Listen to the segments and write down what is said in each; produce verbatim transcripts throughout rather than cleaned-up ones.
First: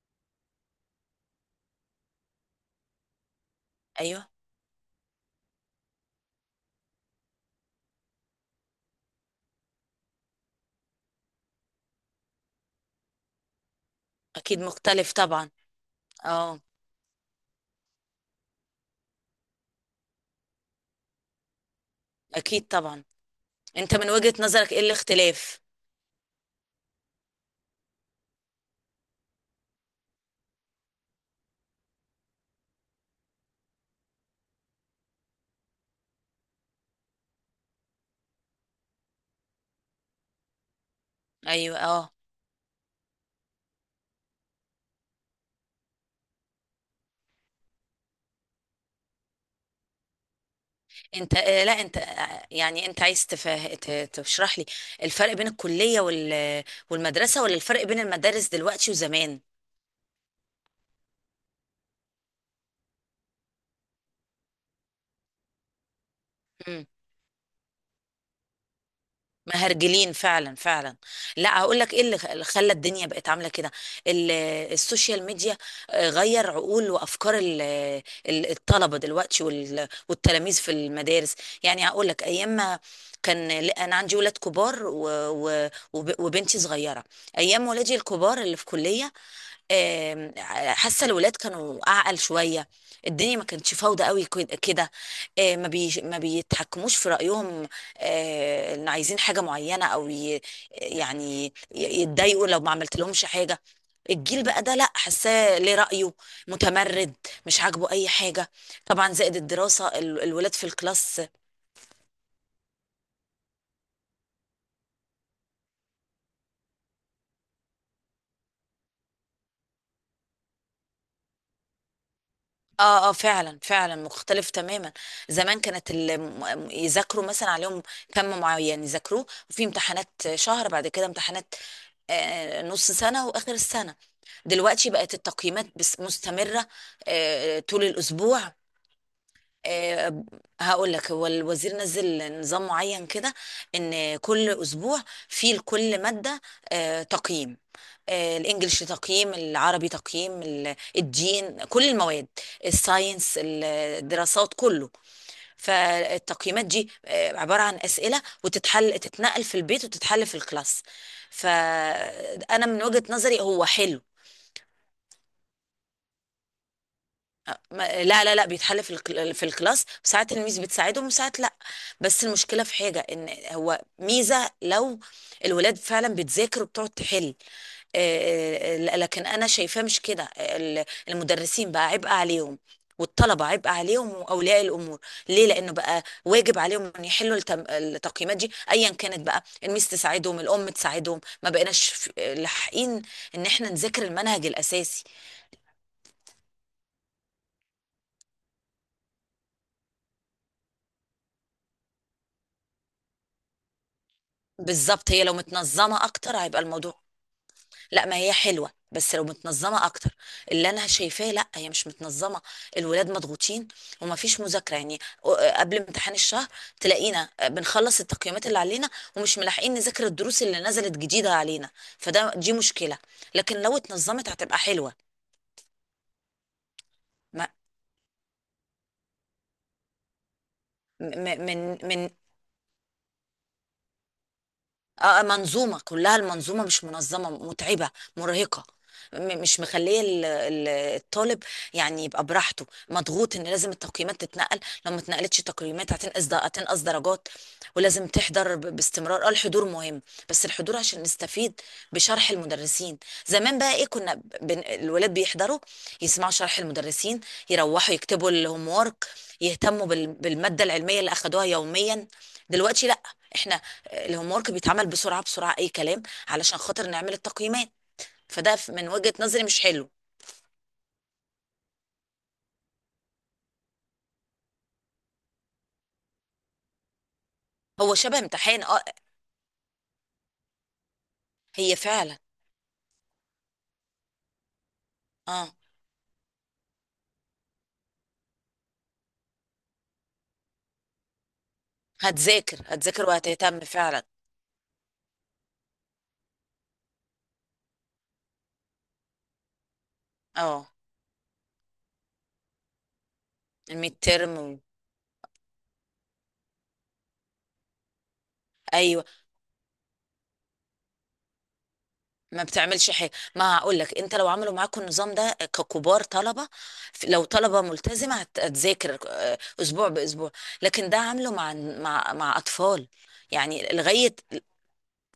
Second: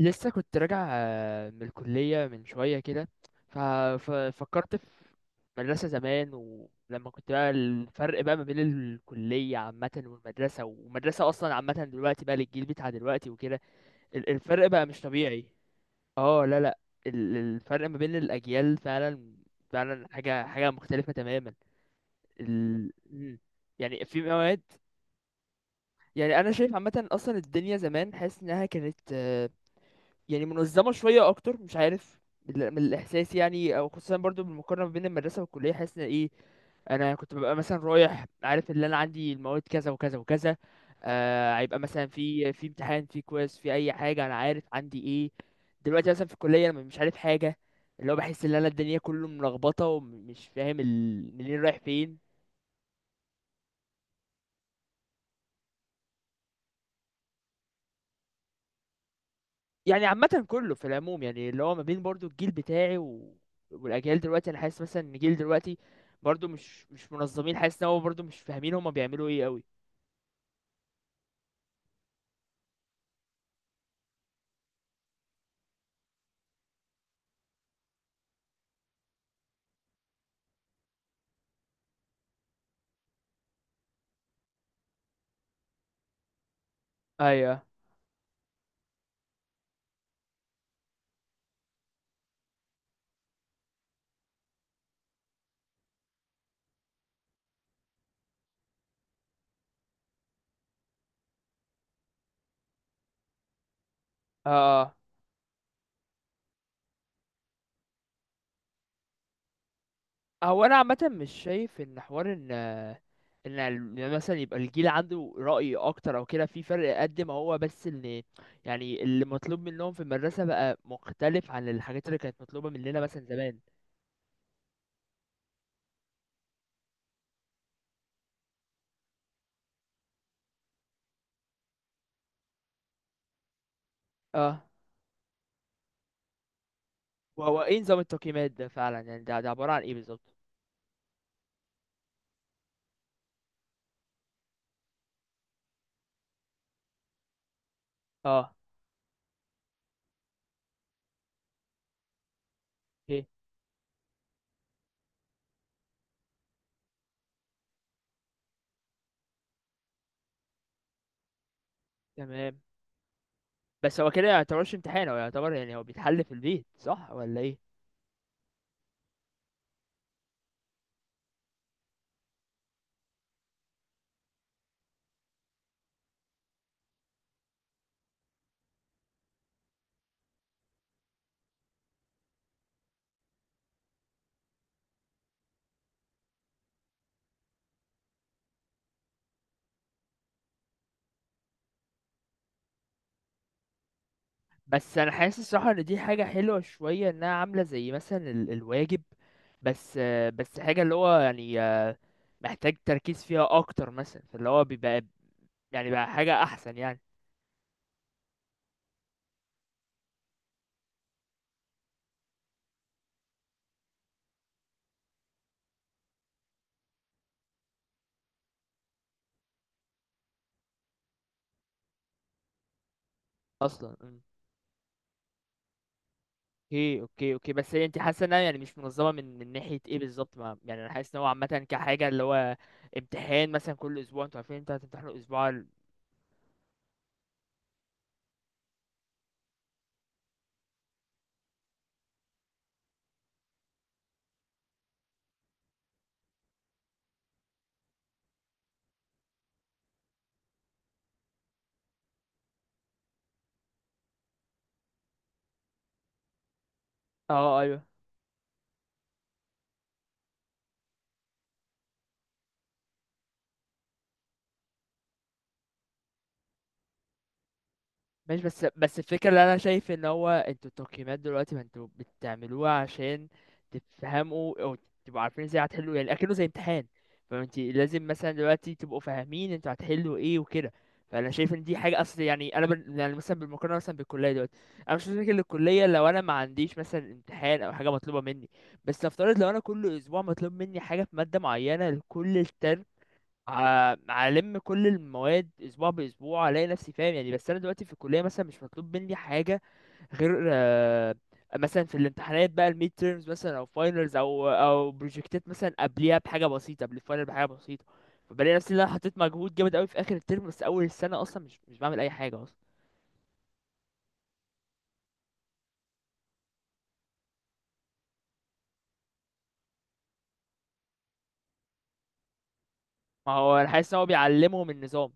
لسه كنت راجع آه، من الكلية من شوية كده. ف- ايوه. ففكرت في مدرسة زمان. ولما كنت بقى، الفرق بقى ما بين الكلية عامة والمدرسة، ومدرسة أصلا عامة دلوقتي بقى للجيل بتاع دلوقتي وكده، ال- اكيد الفرق بقى مش مختلف طبيعي. طبعا. اه، اه. لا لا، ال- الفرق ما بين الأجيال فعلا، فعلا حاجة حاجة مختلفة تماما. اكيد ال... طبعا. مم. انت، يعني من في وجهة مواد. نظرك، ايه الاختلاف؟ يعني أنا شايف عامة، أصلا الدنيا زمان حاسس إنها كانت يعني منظمة شوية أكتر، مش عارف، من من الإحساس يعني. أو خصوصا برضو بالمقارنة بين المدرسة والكلية، حاسس إن إيه، أنا كنت ببقى مثلا رايح عارف إن أنا عندي المواد كذا وكذا وكذا. آه، ايوه. هيبقى مثلا اه. في في امتحان، في كويز، في أي حاجة، أنا عارف عندي إيه. دلوقتي مثلا في الكلية أنا مش عارف حاجة، اللي هو بحس إن أنا الدنيا كله ملخبطة، ومش فاهم انت ال- منين آه لا، رايح انت، فين. آه، يعني انت عايز تفه... ت- تشرح لي الفرق بين الكلية وال... والمدرسة، ولا الفرق بين المدارس دلوقتي وزمان؟ يعني عامة كله في العموم، يعني اللي هو ما بين برضو الجيل بتاعي و... والأجيال دلوقتي. أنا حاسس مثلا إن الجيل دلوقتي برضو مش مش منظمين، حاسس إن هو برضو مش فاهمين هما بيعملوا إيه أوي. مهرجلين، فعلا فعلا. لا، هقول لك ايه اللي اللي خلى الدنيا بقت عامله كده، ال- السوشيال ميديا. آه، غير عقول وافكار ال- ال- الطلبه دلوقتي وال- والتلاميذ في المدارس. يعني هقول لك، ايام ما كان، لا، انا عندي ولاد كبار و- و- وب- وبنتي صغيره. أيوه. ايام ولادي الكبار اللي في كليه، آم، حاسه الولاد كانوا اعقل شويه. الدنيا ما كانتش فوضى قوي كد- كده. آه، ما بي ما بيتحكموش في رايهم. آه، ان عايزين حاجه معينه، او ي- يعني ي- يتضايقوا لو ما عملت لهمش حاجه. الجيل بقى ده، لا، آه. حاساه ليه رأيه. متمرد، مش عاجبه اي حاجة. طبعا، زائد الدراسة، ال- الولاد هو في أنا عامة الكلاس. مش شايف إن حوار إن، إن ال- إن مثلا يبقى الجيل عنده رأي أكتر أو كده، في فرق قد ما هو، بس إن يعني اللي مطلوب منهم في المدرسة بقى مختلف عن الحاجات اللي كانت مطلوبة مننا اه، اه، مثلا فعلا زمان. فعلا مختلف تماما. زمان كانت ال- م- يذاكروا مثلا، عليهم كم معين يذاكروه، وفي امتحانات، شهر بعد كده امتحانات. آه، آه، نص سنة وآخر السنة. اه. دلوقتي بقت التقييمات بس مستمرة. آه، آه، وهو إيه طول نظام الأسبوع. التقييمات ده فعلا؟ يعني ده، ده عبارة عن إيه آه، بالظبط؟ هقول لك، هو الوزير نزل نظام معين كده، ان كل اسبوع في لكل ماده آه، تقييم. آه، اه. الانجليش تقييم، العربي تقييم، ال- الدين، كل المواد. اوكي. الساينس، الدراسات، كله. فالتقييمات دي آه، عباره عن اسئله، وتتحل، تتنقل في البيت وتتحل في الكلاس. تمام. فانا من وجهه نظري، هو بس حلو. هو كده ما يعتبرش امتحان؟ هو يعتبر، يعني هو بيتحل في البيت، صح ولا ايه؟ ما- لا، لا، لا، بيتحل في الك- في الكلاس، ساعات الميس بتساعدهم وساعات لا. بس المشكله في حاجه، ان هو ميزه لو الولاد فعلا بتذاكر وبتقعد تحل. آه، آه، لكن انا شايفاه مش كده، ال- المدرسين بقى عبء عليهم. والطلبه عبء عليهم، واولياء الامور. ليه؟ لانه بقى واجب عليهم ان يحلوا التم- التقييمات دي ايا كانت، بقى الميس تساعدهم، الام تساعدهم، ما بقيناش في- لاحقين. ان احنا نذاكر المنهج بس الاساسي. انا حاسس الصراحه ان دي حاجه حلوه شويه، انها عامله زي مثلا ال- الواجب، بس آه، بس حاجه اللي هو يعني، آه، محتاج تركيز فيها اكتر مثلا، فاللي هو بيبقى بالظبط، هي لو يعني متنظمه بقى اكتر حاجه هيبقى احسن يعني. الموضوع. لا، ما هي حلوه، بس لو متنظمه اكتر. اللي انا شايفاه، لا، هي مش متنظمه. الولاد مضغوطين، وما فيش مذاكره يعني. قبل امتحان الشهر، تلاقينا بنخلص التقييمات اللي علينا، ومش ملاحقين نذاكر الدروس اللي نزلت جديده علينا. فده دي مشكله. لكن لو اصلا. مم. اتنظمت هتبقى حلوه. اوكي، اوكي، ما- اوكي. بس هي انت حاسه انها يعني مش منظمه من من ناحيه ايه بالظبط؟ ما- يعني انا م- حاسس ان هو عامه م- من كحاجه من اللي هو امتحان مثلا كل اسبوع، انتوا عارفين انتوا اه، هتمتحنوا آه، اسبوع ال- منظومة، كلها المنظومة مش منظمة، متعبة، مرهقة. م- مش مخلية ال- ال- الطالب يعني يبقى براحته، مضغوط ان لازم التقييمات تتنقل. لو ما اتنقلتش تقييمات هتنقص هتنقص درجات. ولازم تحضر ب- باستمرار، اه، الحضور مهم. بس الحضور عشان نستفيد بشرح المدرسين. زمان بقى ايه؟ كنا ب- بن... الولاد بيحضروا، يسمعوا شرح المدرسين، اه. ايوه. يروحوا يكتبوا الهوم وورك، يهتموا بال... بالمادة العلمية اللي اخدوها يوميا. دلوقتي لا، احنا الهوم ورك بيتعمل بسرعه بسرعه، اي كلام، علشان خاطر نعمل التقييمات. ماشي. فده بس ف- من بس وجهه الفكرة اللي نظري أنا مش حلو. شايف إن هو، انتوا التقييمات دلوقتي ما انتوا بتعملوها عشان تفهموا، أو تبقوا عارفين ازاي هتحلوا، يعني أكنه زي امتحان. فانت هو لازم شبه مثلا امتحان، دلوقتي اه. تبقوا فاهمين انتوا هتحلوا ايه وكده. فأنا شايف إن دي هي حاجة فعلا، أصل، يعني أنا بن... يعني مثلا بالمقارنة مثلا بالكلية دلوقتي، أنا مش فاكر اه. للكلية لو أنا ما عنديش مثلا امتحان أو حاجة مطلوبة مني. بس نفترض لو أنا كل أسبوع مطلوب مني حاجة في مادة معينة لكل هتذاكر الترم، هتذاكر وهتهتم ع- فعلا. هلم كل المواد اسبوع باسبوع، الاقي نفسي فاهم يعني. بس انا دلوقتي في الكليه مثلا مش مطلوب مني حاجه غير اه، آه، مثلا في الامتحانات بقى، الميد تيرمز مثلا، او الميد فاينلز، ترم. و... او او بروجكتات مثلا قبليها بحاجه بسيطه، قبل الفاينل بحاجه بسيطه. فبلاقي نفسي ان انا ايوه، حطيت مجهود جامد قوي في اخر الترم، بس اول السنه اصلا مش مش بعمل اي حاجه ما اصلا. بتعملش حاجه، ما هقول لك، انت لو عملوا معاكم النظام ده ككبار طلبه، ف- لو طلبه ملتزمه هت- هتذاكر آه، اسبوع باسبوع. لكن ده عامله مع مع مع اطفال، ما هو انا يعني حاسس ان هو لغايه. بيعلمهم النظام،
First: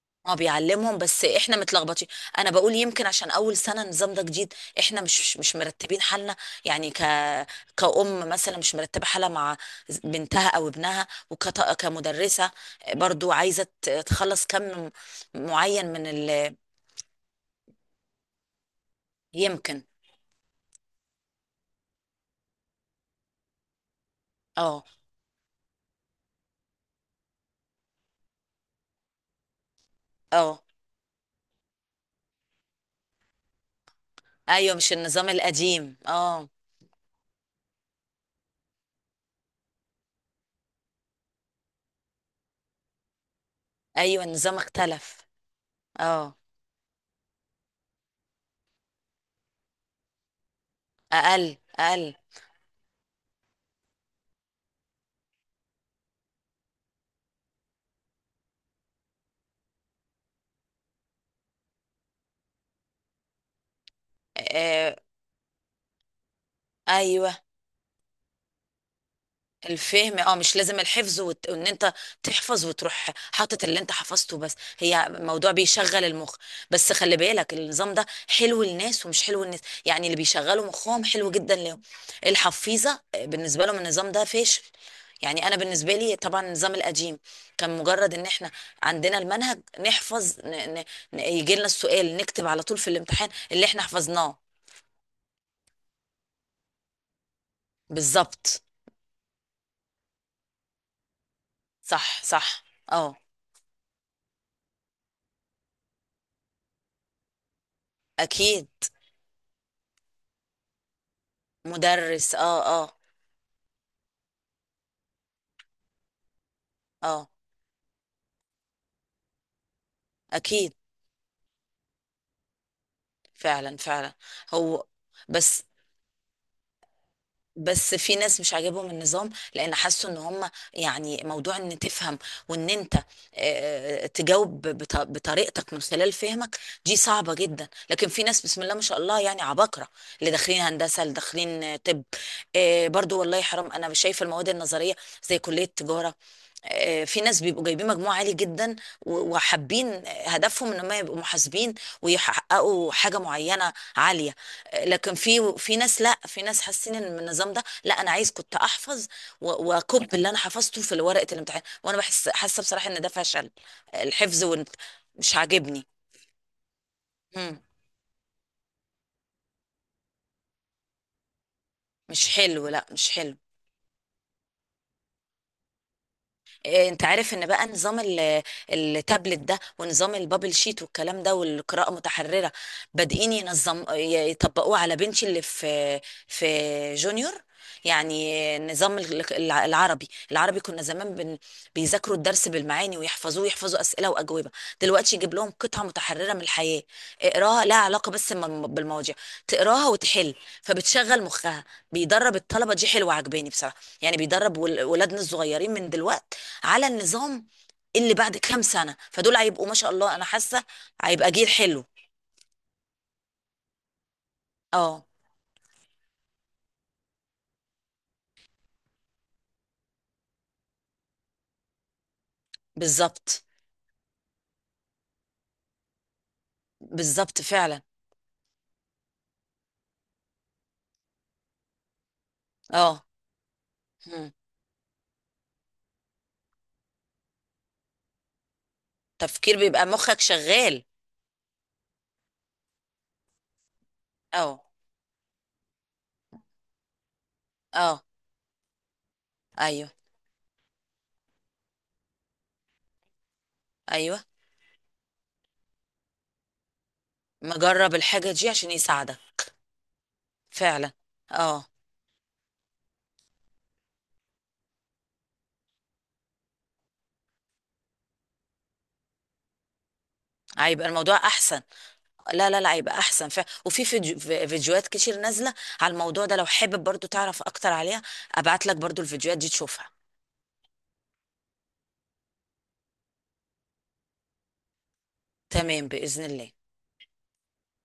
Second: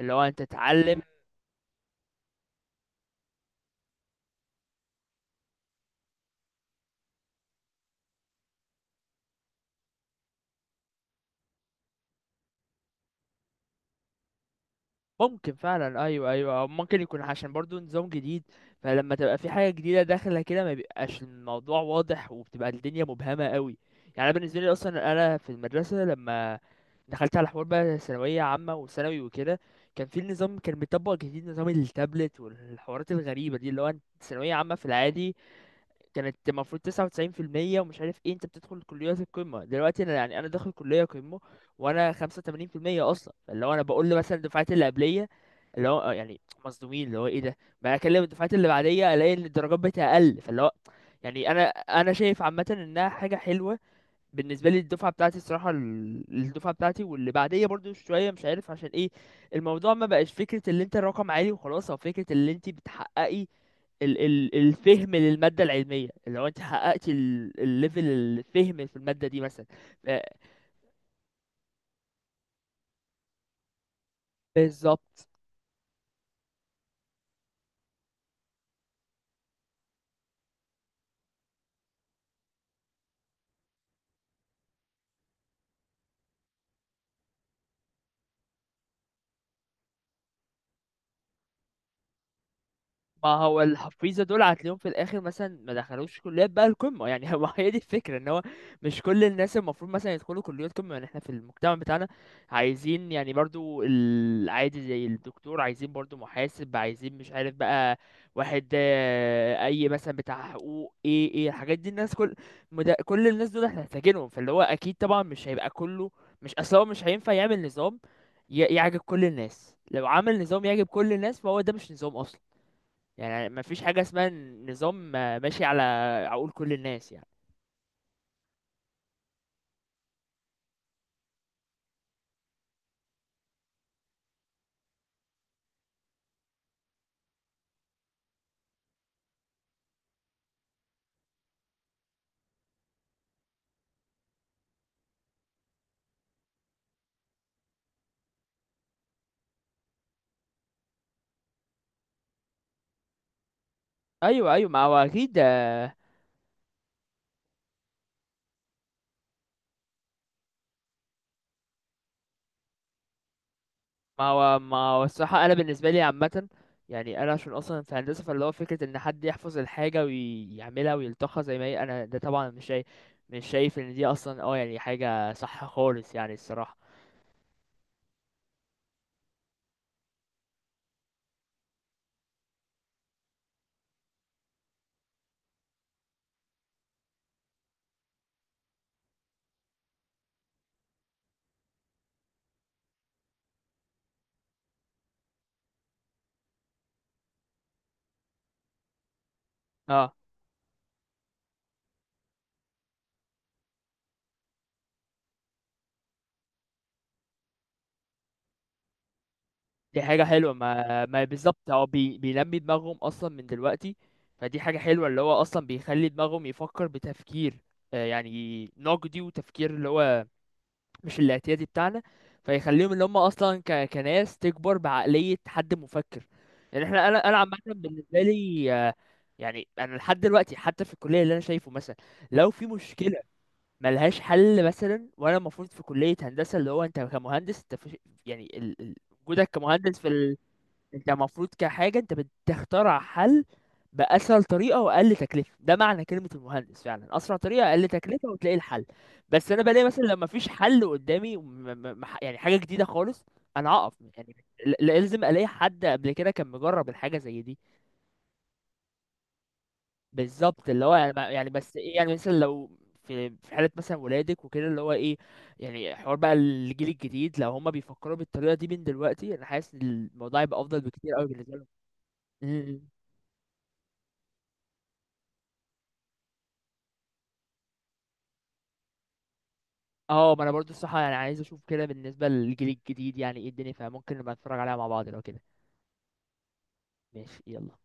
اللي هو ما انت بيعلمهم، تتعلم. بس احنا متلخبطين. انا بقول يمكن عشان اول سنه النظام ده جديد، احنا مش مش مرتبين حالنا. يعني ك كأم مثلا مش مرتبه حالها مع بنتها او ابنها، وكت... كمدرسه برضو عايزه ت- تخلص كم ممكن معين فعلا، من ايوه، ال... ايوه. أو ممكن يكون عشان برضو نظام جديد، فلما تبقى في حاجه يمكن. جديده داخله كده، ما بيبقاش الموضوع واضح، وبتبقى الدنيا مبهمه قوي. يعني أنا بالنسبه لي اه. اصلا، انا في المدرسه لما دخلت على حوار بقى ثانويه عامه وثانوي وكده، كان في النظام اه. كان بيطبق جديد، نظام التابلت والحوارات الغريبه دي، اللي هو أنت ثانويه عامه ايوه، في مش النظام العادي القديم، كانت اه. المفروض تسعة وتسعين في المية ومش عارف ايه، انت بتدخل كليات القمة. دلوقتي انا، يعني انا داخل كلية قمة وانا خمسة وتمانين في المية اصلا، فاللي هو انا بقول له ايوه، مثلا النظام الدفعات اللي اختلف. قبلية، اللي هو آه اه، يعني مصدومين اللي هو ايه ده. بقى اكلم الدفعات اللي بعدية، الاقي ان الدرجات بتاعي اقل، فاللي هو يعني اقل انا انا اقل. شايف عامة انها حاجة حلوة بالنسبه لي. الدفعه بتاعتي الصراحه، ال- الدفعه بتاعتي واللي بعديه برضو شويه، مش عارف عشان ايه، الموضوع ما بقاش فكره اللي انت الرقم عالي وخلاص، او فكره اللي انت بتحققي ال ال آه، الفهم للمادة العلمية، اللي هو انت حققتي ايوه، ال- الليفل، الفهم في المادة دي مثلا. ف- الفهم، اه، مش لازم الحفظ، وت... وان انت تحفظ وتروح حاطط اللي انت حفظته، بس هي بالظبط. موضوع بيشغل المخ. بس خلي بالك، النظام ده حلو للناس ومش حلو للناس. يعني اللي بيشغلوا مخهم حلو جدا لهم. الحفيظة، آه، بالنسبة لهم النظام ده فاشل. يعني انا بالنسبة لي طبعا النظام القديم كان مجرد ان احنا عندنا المنهج نحفظ. ن... ن... ن... يجي لنا السؤال نكتب على طول في ما الامتحان هو اللي احنا الحفيظه حفظناه. دول هتلاقيهم في الاخر مثلا ما دخلوش كليات بقى القمه يعني. هو هي دي الفكره، ان هو بالظبط. مش كل الناس المفروض مثلا يدخلوا كليات قمه، يعني احنا في المجتمع بتاعنا صح، صح. عايزين اه، يعني برضو العادي، زي الدكتور، عايزين برضو محاسب، عايزين مش عارف بقى، واحد اكيد. آه، اي مثلا بتاع حقوق، ايه ايه الحاجات دي، الناس كل، مدرس. اه. مد... آه. كل الناس دول احنا محتاجينهم. فاللي هو اكيد طبعا مش هيبقى كله، مش اصلا هو مش اه، هينفع يعمل نظام ي- يعجب كل الناس. لو عمل نظام اكيد، يعجب كل الناس، فهو ده مش نظام اصلا، يعني ما فعلا فيش حاجة فعلا، اسمها هو نظام آه، ماشي بس على عقول كل الناس يعني. بس في ناس مش عاجبهم النظام، لان حسوا ان هم، يعني، موضوع ان تفهم وان انت آه، تجاوب بط- بطريقتك من خلال فهمك، دي صعبة جدا. لكن في ناس بسم الله ما شاء الله، يعني عباقرة، اللي داخلين هندسة، اللي داخلين آه، طب. آه، برضو والله حرام، انا شايفة المواد النظرية، زي كلية تجارة، آه، في ناس بيبقوا جايبين مجموع عالي جدا و- وحابين، آه، هدفهم ان هم يبقوا محاسبين، ويحققوا حاجة معينة عالية. ايوه، ايوه، ما هو لكن اكيد، في في آه، ناس، لا، في ناس حاسين ان النظام ده، لا، انا عايز كنت احفظ و- واكب اللي انا حفظته في ورقه الامتحان، وانا بحس حاسه بصراحه ان ده فشل، ما الحفظ هو وال- ما هو مش الصراحة انا عاجبني. بالنسبة لي عامة، يعني انا عشان مم. اصلا في هندسة، فاللي هو فكرة ان حد يحفظ الحاجة ويعملها ويلتقها زي ما هي، انا ده مش طبعا مش حلو، شايف، لا، مش حلو. مش شايف ان دي اصلا اه يعني حاجة صح خالص يعني الصراحة. إيه، انت عارف ان بقى نظام ال- التابلت ده ونظام البابل شيت والكلام ده، والقراءة متحررة، بادئين ينظم ي- يطبقوه على بنتي اللي في في جونيور. يعني نظام ال- الع- العربي العربي، كنا زمان بن بيذاكروا الدرس بالمعاني ويحفظوه، يحفظوا أسئلة وأجوبة. دلوقتي يجيب لهم قطعة متحررة من الحياة، اقراها لها علاقة بس بالم- بالمواضيع، تقراها اه. وتحل، فبتشغل مخها. بيدرب الطلبة، دي حلوة، عجباني بصراحة. يعني بيدرب ول- ولادنا الصغيرين من دلوقتي على النظام، اللي بعد كام سنة فدول هيبقوا ما شاء دي الله، حاجة أنا حلوة. حاسة ما ما هيبقى جيل بالظبط، هو حلو. بي... بينمي دماغهم اصلا من دلوقتي. فدي حاجة اه. حلوة، اللي هو اصلا بيخلي دماغهم يفكر بتفكير آه، يعني نقدي، وتفكير اللي هو مش الاعتيادي بتاعنا. فيخليهم اللي هم بالظبط، اصلا ك... كناس تكبر بعقلية حد مفكر. يعني احنا، انا انا بالظبط عامة فعلا. بالنسبة لي آه، يعني انا لحد دلوقتي حتى في الكلية اللي انا شايفه، مثلا لو في اه. مشكلة ملهاش مم. حل مثلا، وانا المفروض في كلية هندسة، اللي هو انت كمهندس انت في، يعني ال... ال- وجودك تفكير، بيبقى كمهندس، في مخك شغال. انت المفروض كحاجة انت بتخترع حل بأسهل اه، طريقة وأقل تكلفة، ده معنى كلمة المهندس فعلا، أسرع طريقة، أقل اه، تكلفة، وتلاقي الحل. بس أنا بلاقي ايوه، مثلا لما مفيش حل قدامي، وم- م- م- يعني حاجة جديدة خالص، أنا أقف ايوه. يعني، ل- لازم ألاقي حد قبل كده كان مجرب الحاجة زي دي. مجرب الحاجة دي عشان يساعدك. بالظبط، اللي فعلا. هو يعني، ما- يعني اه. بس إيه، يعني مثلا لو في في حالة مثلا ولادك وكده، اللي هو إيه، يعني حوار بقى الجيل الجديد لو هما بيفكروا بالطريقة دي من دلوقتي، أنا حاسس إن الموضوع يبقى أفضل هيبقى الموضوع بكتير أوي بالنسبة احسن. لا، لا، لا، لهم. هيبقى احسن فعلا. وفي فيديو- في- فيديوهات كتير نازلة على الموضوع ده، لو حابب برضو تعرف اكتر عليها ابعت لك برضو الفيديوهات دي تشوفها. اه، ما انا برضو الصراحه يعني عايز اشوف كده بالنسبه للجيل الجديد يعني ايه الدنيا، فممكن نبقى نتفرج عليها مع بعض لو كده. تمام، بإذن الله. ماشي، يلا.